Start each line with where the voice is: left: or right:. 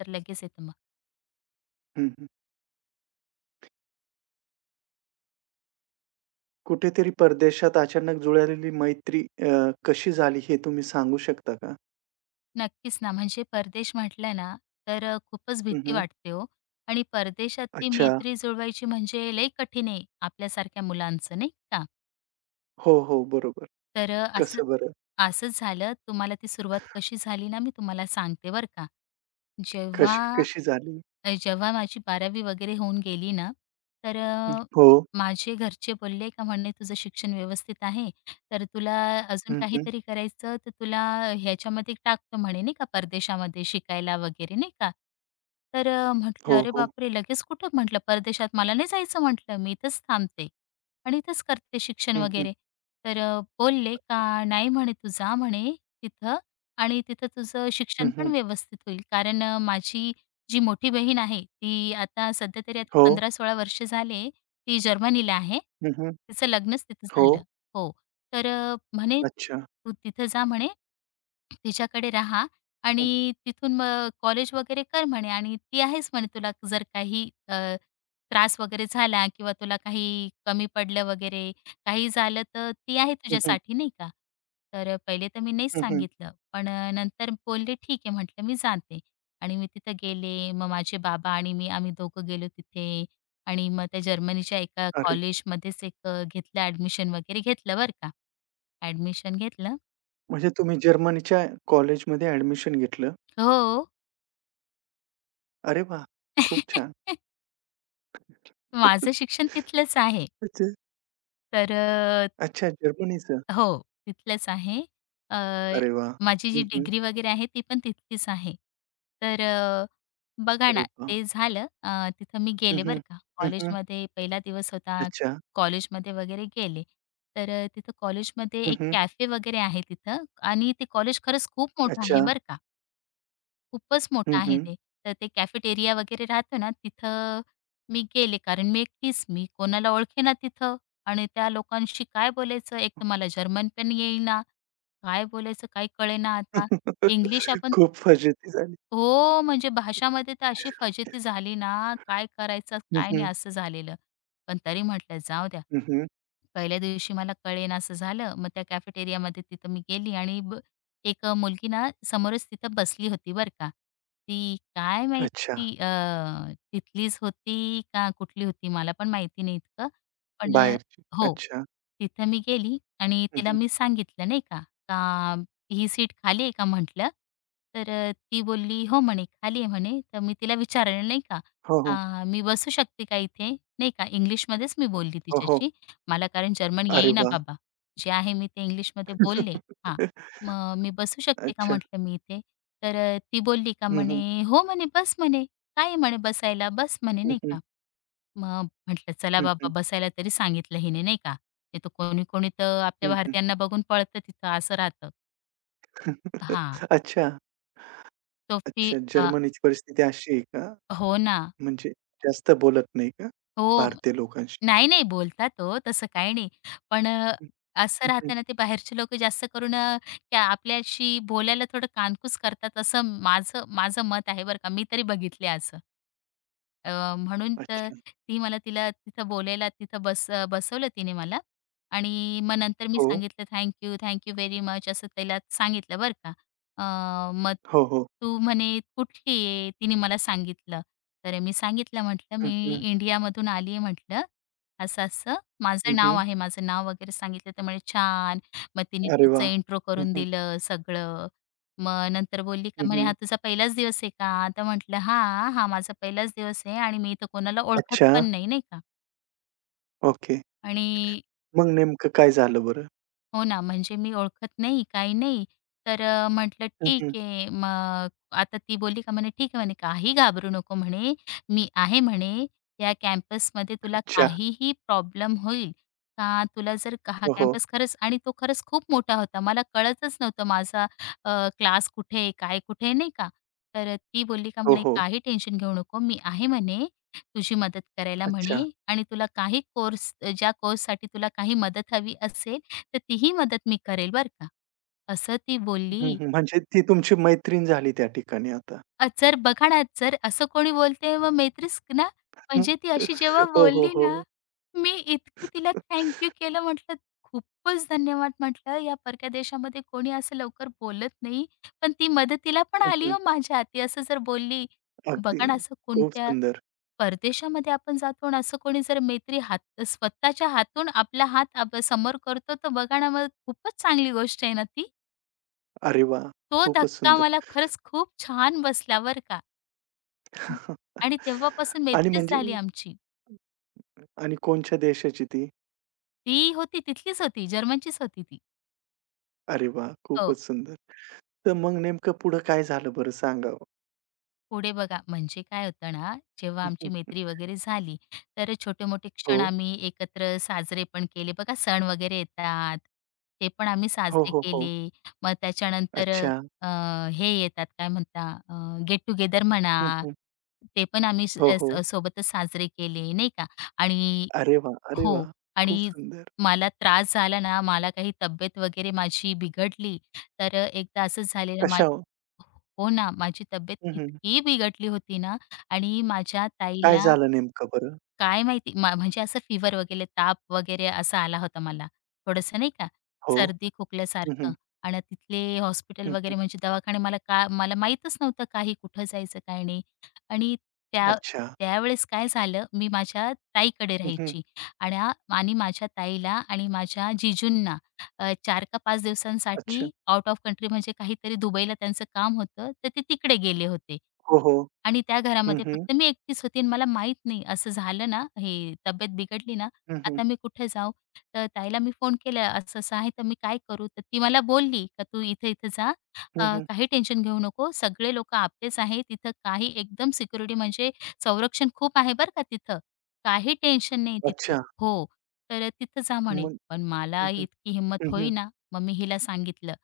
left: तर लगेच येतं मग.
right: हं, हं. कुठेतरी परदेशात अचानक जुळालेली मैत्री कशी झाली हे तुम्ही सांगू शकता का?
left: नक्कीच ना, म्हणजे परदेश म्हटलं ना, तर खूपच
right: हं,
left: भीती
right: हं.
left: वाटते हो. आणि परदेशात ती
right: अच्छा.
left: मैत्री जुळवायची म्हणजे लई कठीण आहे आपल्यासारख्या मुलांचं, नाही का?
right: हो, हो. बरोबर.
left: तर अ, असं
right: कसं बरं?
left: असंच झालं. तुम्हाला ती सुरुवात कशी झाली ना, मी तुम्हाला सांगते बरं का.
right: कशी
left: जेव्हा
right: कशी झाली?
left: जेव्हा माझी 12वी वगैरे होऊन गेली ना, तर
right: हं. हो.
left: माझे घरचे बोलले का म्हणे, "तुझं शिक्षण व्यवस्थित आहे, तर तुला अजून
right: हं, हं.
left: काहीतरी करायचं तर तुला ह्याच्यामध्ये टाकतो" म्हणे नाही का, परदेशामध्ये शिकायला वगैरे नाही का. तर म्हटलं,
right: हो,
left: "अरे
right: हो.
left: बापरे! लगेच कुठं?" म्हटलं, "परदेशात मला नाही जायचं," म्हटलं, "मी इथंच थांबते आणि इथंच करते शिक्षण
right: हं, हं.
left: वगैरे." तर बोलले का, "नाही," म्हणे, "तू जा," म्हणे, "तिथं आणि तिथं तुझं
right: हं,
left: शिक्षण पण
right: हं.
left: व्यवस्थित होईल. कारण माझी जी मोठी बहीण आहे, ती आता सध्या तरी आता
right: हो.
left: 15-16 वर्ष झाले, ती जर्मनीला आहे.
right: हं, हं.
left: तिचं लग्नच तिथं
right: हो.
left: झालं. हो. तर म्हणे,
right: अच्छा.
left: "तू तिथं जा" म्हणे, तिच्याकडे राहा
right: हं,
left: आणि तिथून मग कॉलेज वगैरे कर म्हणे आणि ती आहेच म्हणे, तुला जर काही त्रास वगैरे झाला किंवा तुला काही कमी पडलं वगैरे काही झालं तर ती आहे
right: हं, हं.
left: तुझ्यासाठी नाही का. तर पहिले तर मी नाहीच
right: हं, हं.
left: सांगितलं. पण नंतर बोलले ठीक आहे, म्हटलं मी जाते आणि मी तिथं गेले. मग माझे बाबा आणि मी आम्ही दोघं गेलो तिथे आणि मग त्या जर्मनीच्या एका
right: अरे!
left: कॉलेजमध्येच एक घेतलं, ॲडमिशन वगैरे घेतलं बरं का. ॲडमिशन घेतलं.
right: म्हणजे तुम्ही जर्मनीच्या कॉलेजमध्ये ॲडमिशन घेतलं.
left: हो.
right: अरे वाह! खूप छान.
left: माझं शिक्षण तिथलंच आहे.
right: अच्छा.
left: तर
right: अच्छा जर्मनीचं.
left: हो, तिथलंच आहे. अ,
right: अरे वाह!
left: माझी जी
right: हं, हं.
left: डिग्री वगैरे आहे ती पण तिथलीच आहे. तर बघा
right: अरे
left: ना,
right: वाह!
left: ते झालं. तिथं मी
right: हं,
left: गेले बरं
right: हं.
left: का.
right: हं, हं.
left: कॉलेजमध्ये पहिला दिवस होता.
right: अच्छा.
left: कॉलेजमध्ये वगैरे गेले. तर तिथं कॉलेजमध्ये
right: हं,
left: एक
right: हं.
left: कॅफे वगैरे आहे तिथं आणि ते कॉलेज खरंच खूप मोठं आहे
right: अच्छा.
left: बरं का. खूपच मोठं
right: हं,
left: आहे
right: हं.
left: ते. तर ते कॅफेटेरिया वगैरे राहतो ना, तिथं मी गेले, कारण मी एकटीच, मी कोणाला ओळखेना तिथं आणि त्या लोकांशी काय बोलायचं? एक तर मला जर्मन पण येईना, काय बोलायचं काय कळेना आता. इंग्लिश आपण
right: खूप फजिती झाली.
left: हो, म्हणजे भाषामध्ये तर अशी फजिती झाली ना, काय करायचं
right: हं,
left: काय नाही
right: हं.
left: असं झालेलं. पण तरी म्हटलं जाऊ द्या.
right: हं, हं.
left: पहिल्या दिवशी मला कळेना असं झालं. मग त्या कॅफेटेरियामध्ये तिथं मी गेली आणि मुलगी ना समोरच तिथं बसली होती बरं का. ती काय
right: अच्छा.
left: माहिती तिथलीच होती का कुठली होती मला पण माहिती नाही इतकं. पण
right: बाहेरची.
left: हो.
right: अच्छा.
left: तिथं मी गेली आणि
right: हं,
left: तिला
right: हं.
left: मी सांगितलं नाही का, का "ही सीट खाली आहे का?" म्हटलं. तर ती बोलली, "हो" म्हणे, "खाली आहे" म्हणे. तर मी तिला विचारलं नाही का,
right: हो, हो.
left: " मी बसू शकते का इथे?" नाही का, इंग्लिशमध्येच मी बोलली
right: हो, हो.
left: तिच्याशी. मला कारण जर्मन
right: अरे
left: येईना
right: वाह!
left: बाबा. जे आहे मी ते इंग्लिशमध्ये बोलले. हां, मग मी बसू शकते का
right: अच्छा.
left: म्हटलं मी इथे? तर ती बोलली का
right: हं, हं.
left: म्हणे, "हो," म्हणे, "बस," म्हणे, "काय आहे?" म्हणे, "बसायला, बस," म्हणे,
right: हं,
left: नाही
right: हं.
left: का. मग म्हटलं चला
right: हं,
left: बाबा,
right: हं.
left: बसायला तरी सांगितलं हिने नाही का. नाही तर कोणी-कोणी तर आपल्या
right: हं, हं.
left: भारतीयांना बघून पळतं तिथं असं राहतं. हां,
right: अच्छा.
left: तो फी
right: अच्छा.
left: अ,
right: जर्मनीची परिस्थिती अशी आहे का?
left: हो ना.
right: म्हणजे जास्त बोलत नाही का
left: हो.
right: भारतीय लोकांशी?
left: नाही, नाही, बोलता तो तसं काही नाही. पण
right: हं,
left: असं
right: हं,
left: राहतं ना, ते बाहेरचे लोकं जास्त करून त्या आपल्याशी बोलायला थोडं कानकूस करतात, असं माझं माझं मत आहे बरं का. मी तरी बघितले असं. म्हणून तर
right: अच्छा.
left: ती तिला तिथं बोलायला तिथं बसवलं तिने मला आणि मग नंतर मी
right: हो.
left: सांगितलं thank you, thank you very much असं तिला सांगितलं बरं का. मग
right: हो, हो.
left: तू म्हणे कुठली आहे? तिने मला सांगितलं. तर मी सांगितलं, म्हटलं
right: हं,
left: मी
right: हं.
left: इंडियामधून आली आहे म्हटलं, असं-असं
right: हं,
left: माझं नाव
right: हं.
left: आहे, माझं नाव वगैरे सांगितलं, तर म्हणे छान. मग तिने
right: अरे
left: तिचं
right: वाह!
left: इंट्रो
right: हं,
left: करून
right: हं.
left: दिलं सगळं. मग नंतर बोलली का
right: हं,
left: म्हणे,
right: हं.
left: "हा तुझा पहिलाच दिवस आहे का?" तर म्हटलं, "हां, हा माझा पहिलाच दिवस आहे आणि मी इथं कोणाला ओळखत
right: अच्छा.
left: पण नाही," नाही का.
right: ओके.
left: आणि
right: मग नेमकं काय झालं बरं?
left: हो ना, म्हणजे मी ओळखत नाही, काही नाही. तर म्हटलं ठीक आहे. मग आता ती बोलली का म्हणे, "ठीक आहे," म्हणे, "काही घाबरू नको," म्हणे, "मी आहे," म्हणे, "या कॅम्पसमध्ये तुला
right: अच्छा.
left: काहीही प्रॉब्लेम होईल का? तुला जर का हा
right: हो, हो.
left: कॅम्पस खरंच" आणि तो खरंच खूप मोठा होता. मला कळतच नव्हतं माझा क्लास कुठे आहे, काय कुठे आहे, नाही का. तर ती बोलली का
right: हो,
left: म्हणे,
right: हो.
left: "काही टेन्शन घेऊ नको. मी आहे," म्हणे, "तुझी मदत करायला,"
right: अच्छा.
left: म्हणे, "आणि तुला काही कोर्स ज्या कोर्ससाठी तुला काही मदत हवी असेल, तर तीही मदत मी करेल बरं का. असं ती
right: हं,
left: बोलली.
right: हं. म्हणजे ती तुमची मैत्रीण झाली त्या ठिकाणी आता.
left: जर बघा ना, जर असं कोणी बोलते मग मैत्रीच ना,
right: हं.
left: म्हणजे ती अशी जेव्हा
right: हो, हो,
left: बोलली ना,
right: हो.
left: मी इतकी तिला थँक यू केलं म्हटलं, खूपच धन्यवाद म्हटलं. या परक्या देशामध्ये कोणी असं लवकर बोलत नाही. पण ती मदतीला पण
right: हं,
left: आली
right: हं.
left: हो माझ्या. ती असं जर बोलली,
right: अगदी.
left: बघा ना, असं
right: खूप
left: कोणत्या
right: सुंदर.
left: परदेशामध्ये आपण जातो आणि असं कोणी जर मैत्री हात स्वतःच्या हातून आपला हात आप समोर करतो, तर बघा ना, मग खूपच चांगली गोष्ट आहे ना ती.
right: अरे वाह!
left: तो
right: खूपच
left: धक्का
right: सुंदर.
left: मला खरंच खूप छान बसला बरं का. हं. आणि तेव्हापासून
right: आणि
left: मैत्रीच
right: म्हणजे
left: झाली आमची.
right: आणि कोणच्या देशाची ती?
left: ती होती तिथलीच होती, जर्मनचीच होती ती.
right: अरे वाह!
left: हो,
right: खूपच सुंदर. तर मग नेमकं पुढं काय झालं बरं सांगा हो?
left: पुढे बघा, म्हणजे काय होतं ना, जेव्हा
right: हं,
left: आमची
right: हं.
left: मैत्री वगैरे झाली, तर छोटे-मोठे
right: हो.
left: क्षण आम्ही एकत्र साजरे पण केले. बघा सण वगैरे येतात, ते पण आम्ही
right: हो,
left: साजरे
right: हो, हो.
left: केले. मग त्याच्यानंतर
right: अच्छा.
left: अ, हे येतात काय म्हणता, गेट टुगेदर
right: हं,
left: म्हणा,
right: हं.
left: ते पण आम्ही
right: हो, हो.
left: सोबतच साजरे केले, नाही का. आणि
right: अरे वाह! अरे
left: हो.
right: वाह! खूप
left: आणि
right: सुंदर.
left: मला त्रास झाला ना, मला काही तब्येत वगैरे माझी बिघडली, तर अ, एकदा असंच झालेलं मा
right: कशा हो?
left: हो ना, माझी तब्येत
right: हं, हं.
left: इतकी बिघडली होती ना आणि माझ्या
right: काय
left: ताईला.
right: झालं नेमकं बरं?
left: काय माहिती? म्हणजे असं फीव्हर वगैरे, ताप वगैरे असा आला होता मला. थोडंसं नाही का,
right: हो.
left: सर्दी
right: हं,
left: खोकल्यासारखं.
right: हं.
left: आणि तिथले हॉस्पिटल
right: हं, हं.
left: वगैरे म्हणजे दवाखाने मला, मला माहीतच नव्हतं काही कुठं जायचं, काय नाही. आणि त्या
right: अच्छा.
left: त्यावेळेस काय झालं, मी माझ्या ताईकडे
right: हं, हं.
left: राहायची आणि आ आणि माझ्या ताईला आणि माझ्या जीजूंना 4 का 5
right: अच्छा.
left: दिवसांसाठी आउट ऑफ कंट्री म्हणजे काहीतरी दुबईला त्यांचं काम होतं, तर ते तिकडे गेले होते.
right: हो, हो.
left: आणि त्या
right: हं,
left: घरामध्ये
right: हं.
left: फक्त मी एकटीच होती आणि मला माहीत नाही असं झालं ना, हे तब्येत बिघडली ना,
right: हं, हं.
left: आता मी कुठे जाऊ? तर ताईला मी फोन केला, असं-असं आहे, तर मी काय करू? तर ती मला बोलली, "का तू इथे-इथे जा.
right: हं, हं.
left: काही टेन्शन घेऊ नको. सगळे लोकं आपलेच आहेत. तिथं काही एकदम सिक्युरिटी म्हणजे संरक्षण खूप आहे बरं का तिथं. काही टेन्शन नाही तिथं."
right: अच्छा.
left: हो. तर "तिथं जा" म्हणे.
right: मग
left: पण मला
right: हं, हं.
left: इतकी हिंमत
right: हं, हं.
left: होईना. मग मी हिला सांगितलं.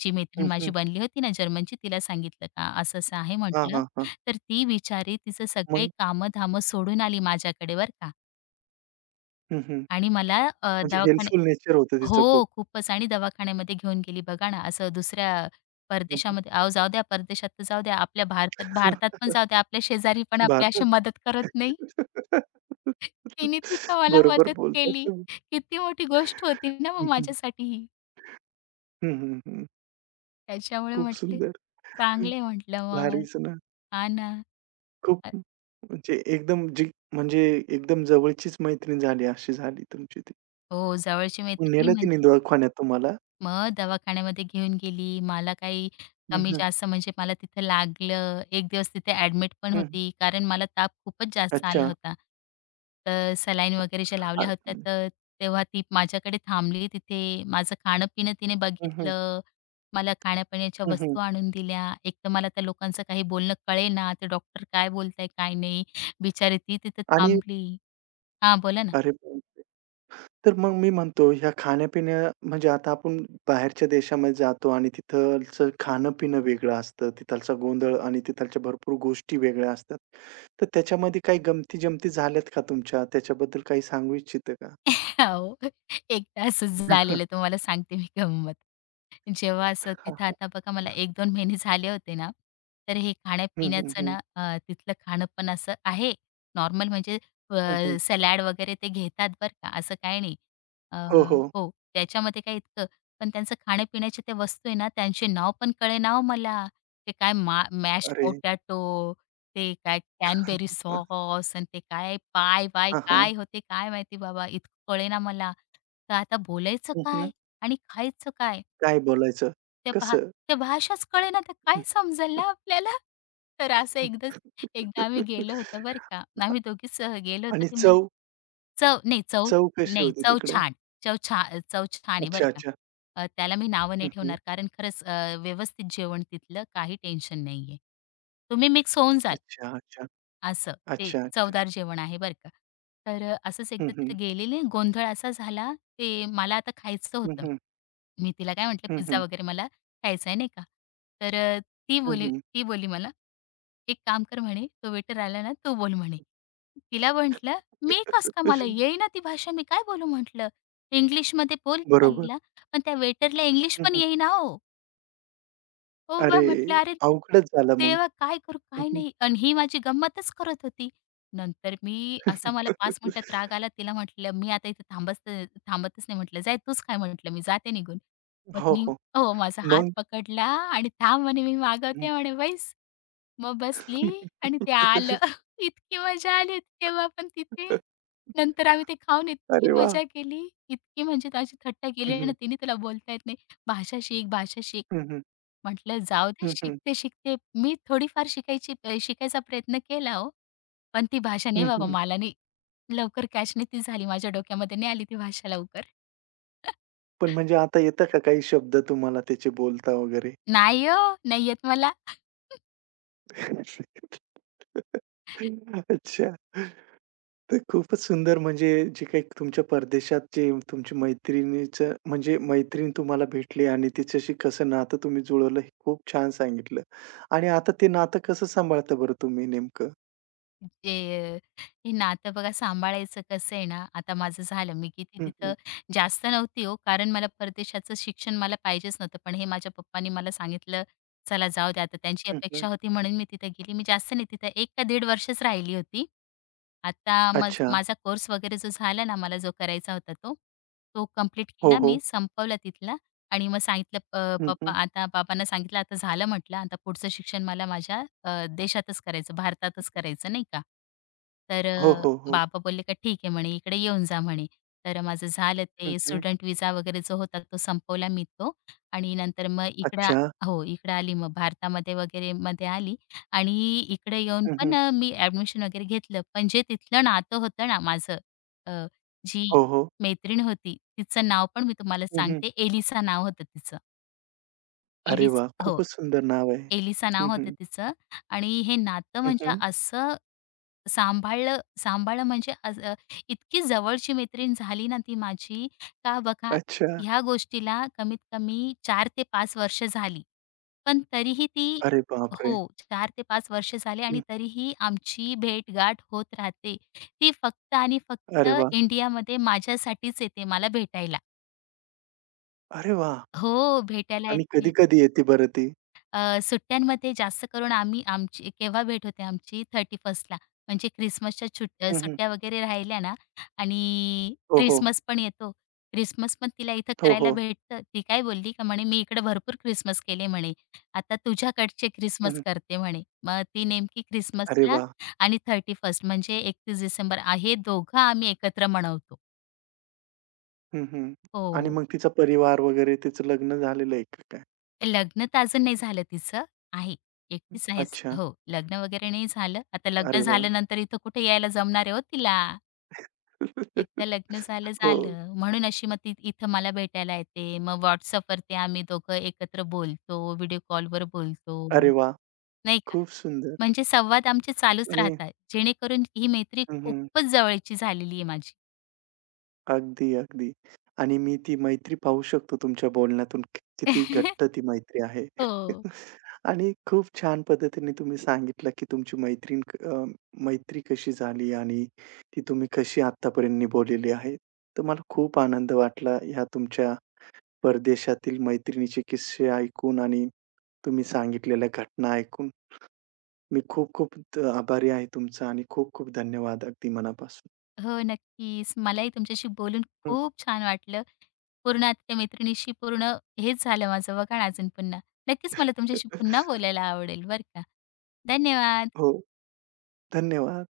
left: जी मैत्रीण
right: हं,
left: माझी
right: हं.
left: बनली होती ना जर्मनची, तिला सांगितलं का असं-असं आहे
right: हां,
left: म्हटलं.
right: हां, हां.
left: तर ती बिचारी तिचं सगळे
right: मग?
left: कामं-धामं सोडून आली माझ्याकडे बरं का,
right: हं, हं.
left: आणि मला अ,
right: म्हणजे
left: दवाखाने
right: हेल्पफुल नेचर होतं
left: हो,
right: तिचं खूप.
left: खूपच, आणि दवाखान्यामध्ये घेऊन गेली. बघा ना, असं दुसऱ्या
right: हं, हं.
left: परदेशामध्ये अहो, जाऊ द्या परदेशात तर जाऊ द्या, आपल्या भारतात भारतात पण जाऊ द्या, आपल्या शेजारी पण आपली अशी
right: भारतात.
left: मदत करत नाही. तिने तिथं मला
right: बरोबर
left: मदत
right: बोलतात
left: केली.
right: तुम्ही.
left: किती मोठी गोष्ट होती ना
right: हं,
left: मग
right: हं.
left: माझ्यासाठी ही.
right: हं, हं, हं.
left: त्याच्यामुळे
right: खूप
left: म्हटले
right: सुंदर.
left: चांगले म्हटलं मग.
right: भारीच ना.
left: हां ना.
right: खूप म्हणजे एकदम जी म्हणजे एकदम जवळचीच मैत्रीण झाली, अशी झाली तुमची ती.
left: हो, जवळची
right: मग
left: मैत्रीण
right: नेलं तिने
left: म्हणजे
right: दवाखान्यात तुम्हाला?
left: मग दवाखान्यामध्ये घेऊन गेली. मला काही
right: हं, हं.
left: कमी-जास्त म्हणजे मला तिथं लागलं. एक दिवस तिथे ॲडमिट पण
right: हं.
left: होती, कारण मला ताप खूपच जास्त आला
right: अच्छा.
left: होता. तर सलाईन वगैरे ज्या
right: आ
left: लावल्या होत्या, तर तेव्हा ती माझ्याकडे थांबली तिथे. माझं खाणं-पिणं तिने
right: हं, हं.
left: बघितलं. मला खाण्यापिण्याच्या
right: हं, हं.
left: वस्तू आणून दिल्या. एक तर मला त्या लोकांचं काही बोलणं कळेना, ते डॉक्टर काय बोलताय, काय नाही. बिचारी ती तिथं
right: आणि
left: थांबली. हां, बोला ना.
right: अरे बापरे! तर मग मी म्हणतो ह्या खाण्या-पिण्या म्हणजे आता आपण बाहेरच्या देशामध्ये जातो आणि तिथलचं खाणं-पिणं वेगळं असतं. तिथालचा गोंधळ आणि तिथालच्या भरपूर गोष्टी वेगळ्या असतात. तर त्याच्यामध्ये काही गमती-जमती झाल्यात का तुमच्या? त्याच्याबद्दल काही सांगू इच्छिता का?
left: हो. एक तासच झालेलं, तुम्हाला सांगते मी गंमत. जेव्हा असं
right: हां,
left: तिथं
right: हां.
left: आता बघा, मला एक 2 महिने झाले होते ना, तर हे
right: हं, हं,
left: खाण्यापिण्याचं
right: हं.
left: ना, तिथलं खाणं पण असं आहे, नॉर्मल म्हणजे
right: हं, हं.
left: सलाड वगैरे ते घेतात बरं का, असं काही नाही.
right: हो,
left: अ,
right: हो.
left: हो, त्याच्यामध्ये काय इतकं, पण त्यांचं खाण्यापिण्याचे ते वस्तू आहे ना, त्यांचे नाव पण कळेना हो मला. ते काय मॅश्ड
right: अरे!
left: पोटॅटो, ते काय कॅनबेरी सॉस आणि ते काय पाय-वाय,
right: हां, हां.
left: काय होते काय माहिती बाबा, इतकं कळेना मला. तर आता बोलायचं
right: हं, हं.
left: काय आणि खायचं काय?
right: काय बोलायचं?
left: त्या भा
right: कसं?
left: त्या भाषाच कळेना तर काय समजेल ना आपल्याला? तर असं एकदाच एकदा आम्ही गेलो होतो बरं का. आम्ही दोघीच गेलो होतो.
right: आणि
left: ते मला
right: चव
left: चव, नाही, चव
right: चव कशी
left: नाही,
right: होती
left: चव
right: तिकडं?
left: छान. चव छा चव छान आहे बरं
right: अच्छा,
left: का.
right: अच्छा.
left: त्याला मी नावं
right: हं,
left: नाही
right: हं.
left: ठेवणार, कारण खरंच व्यवस्थित जेवण तिथलं, काही टेन्शन नाहीये. तुम्ही मिक्स होऊन जाल.
right: अच्छा, अच्छा.
left: असं ते
right: अच्छा, अच्छा.
left: चवदार जेवण आहे बरं का. तर असंच
right: हं,
left: एकदा
right: हं.
left: तिथे गेलेले, गोंधळ असा झाला, ते मला आता खायचं
right: हं,
left: होतं.
right: हं.
left: मी तिला काय म्हटलं,
right: हं,
left: "पिझ्झा
right: हं.
left: वगैरे मला खायचा आहे," नाही का. तर अ, ती
right: हं,
left: बोली
right: हं.
left: ती बोली मला, "एक काम कर," म्हणे, "तो वेटर आला ना, तू बोल," म्हणे. तिला म्हटलं, "मी कसं काय, मला येईना ती भाषा, मी काय बोलू?" म्हटलं. "इंग्लिशमध्ये बोल की
right: बरोबर.
left: त्याला." पण त्या वेटरला इंग्लिश
right: हं,
left: पण
right: हं.
left: येईना हो. हो,
right: अरे!
left: मग म्हटलं, "अरे,
right: अवघडच झालं मग.
left: तेव्हा काय करू,
right: हं,
left: काय
right: हं.
left: नाही?" आणि ही माझी गंमतच करत होती. नंतर मी असा मला 5 मिनिटात राग आला. तिला म्हटलं, "मी आता इथे थांबत थांबतच नाही," म्हटलं, "जाय तूच खा," म्हटलं, "मी जाते निघून." मग
right: हो,
left: तिने
right: हो.
left: हो, माझा हात
right: मग?
left: पकडला आणि "थांब," म्हणे, "मी
right: हं.
left: मागवते," म्हणे, "बैस." मग बसली आणि ते आलं. इतकी मजा आली तेव्हा पण तिथे. नंतर आम्ही ते खाऊन इतकी
right: अरे वाह!
left: मजा केली, इतकी, म्हणजे त्याची थट्टा
right: हं,
left: केली ना
right: हं.
left: तिने, "तुला बोलता येत नाही, भाषा शिक, भाषा शिक."
right: हं, हं.
left: म्हटलं, "जाऊ दे,
right: हं, हं.
left: शिकते-शिकते." मी थोडीफार शिकायचा प्रयत्न केला हो, पण ती भाषा नाही
right: हं,
left: बाबा,
right: हं.
left: मला नाही लवकर कॅच नाही ती झाली. माझ्या डोक्यामध्ये नाही आली ती भाषा लवकर.
right: पण म्हणजे आता येतं का काही शब्द तुम्हाला त्याचे बोलता वगैरे?
left: नाही हो, नाही येत मला.
right: अच्छा. तर खूपच सुंदर म्हणजे जी काही तुमच्या परदेशात जे तुमची मैत्रिणीचं म्हणजे मैत्रीण तुम्हाला भेटली आणि तिच्याशी कसं नातं तुम्ही जुळवलं हे खूप छान सांगितलं. आणि आता ते नातं कसं सांभाळता बरं तुम्ही नेमकं?
left: जे हे नातं बघा सांभाळायचं कसं आहे ना, आता माझं झालं. मी किती
right: हं,
left: तिथं
right: हं,
left: जास्त नव्हती हो, कारण मला परदेशाचं शिक्षण मला पाहिजेच नव्हतं. पण हे माझ्या पप्पांनी मला सांगितलं, "चला जाऊ दे आता." त्यांची
right: हं, हं.
left: अपेक्षा होती म्हणून मी तिथं गेली. मी जास्त नाही तिथं, 1 का दीड वर्षच राहिली होती. आता मज
right: अच्छा.
left: माझा कोर्स वगैरे जो झाला ना, मला जो करायचा होता तो, तो कंप्लीट
right: हो,
left: केला
right: हो.
left: मी, संपवला तिथला. आणि मग सांगितलं, अ,
right: हं,
left: पप्पा
right: हं.
left: आता बाबांना सांगितलं, "आता झालं," म्हटलं, "आता पुढचं शिक्षण मला माझ्या देशातच करायचं, भारतातच करायचं," नाही का. तर
right: हो, हो, हो.
left: बाबा बोलले का, "ठीक आहे," म्हणे, "इकडे येऊन जा," म्हणे. तर माझं झालं
right: हं,
left: ते,
right: हं.
left: स्टुडंट विजा वगैरे जो होता तो संपवला मी तो, आणि नंतर मग इकडं
right: अच्छा.
left: हो, इकडं आली, मग भारतामध्ये वगैरे मध्ये आली आणि इकडे येऊन
right: हं, हं.
left: पण मी ॲडमिशन वगैरे घेतलं. पण जे तिथलं नातं होतं ना माझं, अ, जी
right: हो, हो.
left: मैत्रीण होती. तिचं नाव पण मी तुम्हाला
right: हं, हं.
left: सांगते, एलिसा नाव होतं तिचं.
right: अरे
left: एलिस
right: वा,
left: हो,
right: खूपच सुंदर नाव आहे.
left: एलिसा
right: हं,
left: नाव होतं
right: हं.
left: तिचं. आणि हे नातं
right: हं,
left: म्हणजे,
right: हं.
left: असं सांभाळलं, इतकी जवळची मैत्रीण झाली ना ती माझी, बघा,
right: अच्छा.
left: ह्या गोष्टीला कमीत कमी 4 ते 5 वर्ष झाली. पण तरीही ती,
right: अरे बापरे!
left: हो, 4 ते 5 वर्ष झाले आणि
right: हं.
left: तरीही आमची भेट होत राहते. ती फक्त आणि फक्त
right: अरे वाह!
left: इंडियामध्ये माझ्यासाठीच येते, मला भेटायला.
right: अरे वाह!
left: हो, भेटायला
right: आणि
left: येते.
right: कधी-कधी येते बरं ती?
left: सुट्ट्यांमध्ये जास्त करून आम्ही, आमची केव्हा भेट होते आमची 31स्टला, म्हणजे ख्रिसमसच्या
right: हं, हं.
left: सुट्ट्या वगैरे राहिल्या ना, आणि
right: हो, हो.
left: ख्रिसमस पण येतो. ख्रिसमस पण तिला इथं
right: हो,
left: करायला
right: हो.
left: भेटतं. ती काय बोलली का म्हणे, "मी इकडे भरपूर ख्रिसमस केले" म्हणे. "आता तुझ्याकडचे
right: हं,
left: ख्रिसमस
right: हं.
left: करते" म्हणे. मग ती नेमकी
right: अरे
left: ख्रिसमसला,
right: वाह!
left: आणि 31st म्हणजे 31 डिसेंबर आहे, दोघं आम्ही एकत्र मनवतो.
right: हं, हं. आणि
left: हो.
right: मग तिचा परिवार वगैरे तिचं लग्न झालेलं आहे का काय?
left: लग्न तर अजून नाही झालं तिचं. आहे. एकटीच आहेच.
right: अच्छा.
left: हो, लग्न वगैरे नाही झालं. आता
right: अरे
left: लग्न
right: वाह!
left: झाल्यानंतर इथं कुठे यायला जमणार आहे हो तिला. एकदा लग्न झालं,
right: हो.
left: झालं. म्हणून अशी मग ती इथं मला भेटायला येते. मग WhatsAppवरती आम्ही दोघं एकत्र बोलतो, व्हिडिओ कॉलवर बोलतो,
right: अरे वाह!
left: नाही का.
right: खूप सुंदर
left: म्हणजे संवाद आमचे चालूच
right: आणि
left: राहतात. जेणेकरून ही मैत्री
right: हं, हं.
left: खूपच जवळची झालेली आहे माझी.
right: अगदी, अगदी. आणि मी ती मैत्री पाहू शकतो तुमच्या बोलण्यातून की किती घट्ट ती मैत्री आहे.
left: हो.
right: आणि खूप छान पद्धतीने तुम्ही सांगितलं, की तुमची मैत्री कशी झाली आणि ती तुम्ही कशी आत्तापर्यंत निभवलेली आहे. तर मला खूप आनंद वाटला ह्या तुमच्या परदेशातील मैत्रिणीचे किस्से ऐकून आणि तुम्ही सांगितलेल्या घटना ऐकून मी खूप-खूप आभारी आहे तुमचा आणि खूप-खूप धन्यवाद अगदी मनापासून.
left: हो, नक्कीच. मलाही तुमच्याशी बोलून
right: हं.
left: खूप छान वाटलं. पूर्ण आता त्या मैत्रिणीशी पूर्ण हेच झालं माझं बघा ना, अजून पुन्हा. नक्कीच मला तुमच्याशी पुन्हा बोलायला आवडेल बरं का. धन्यवाद.
right: हो, धन्यवाद.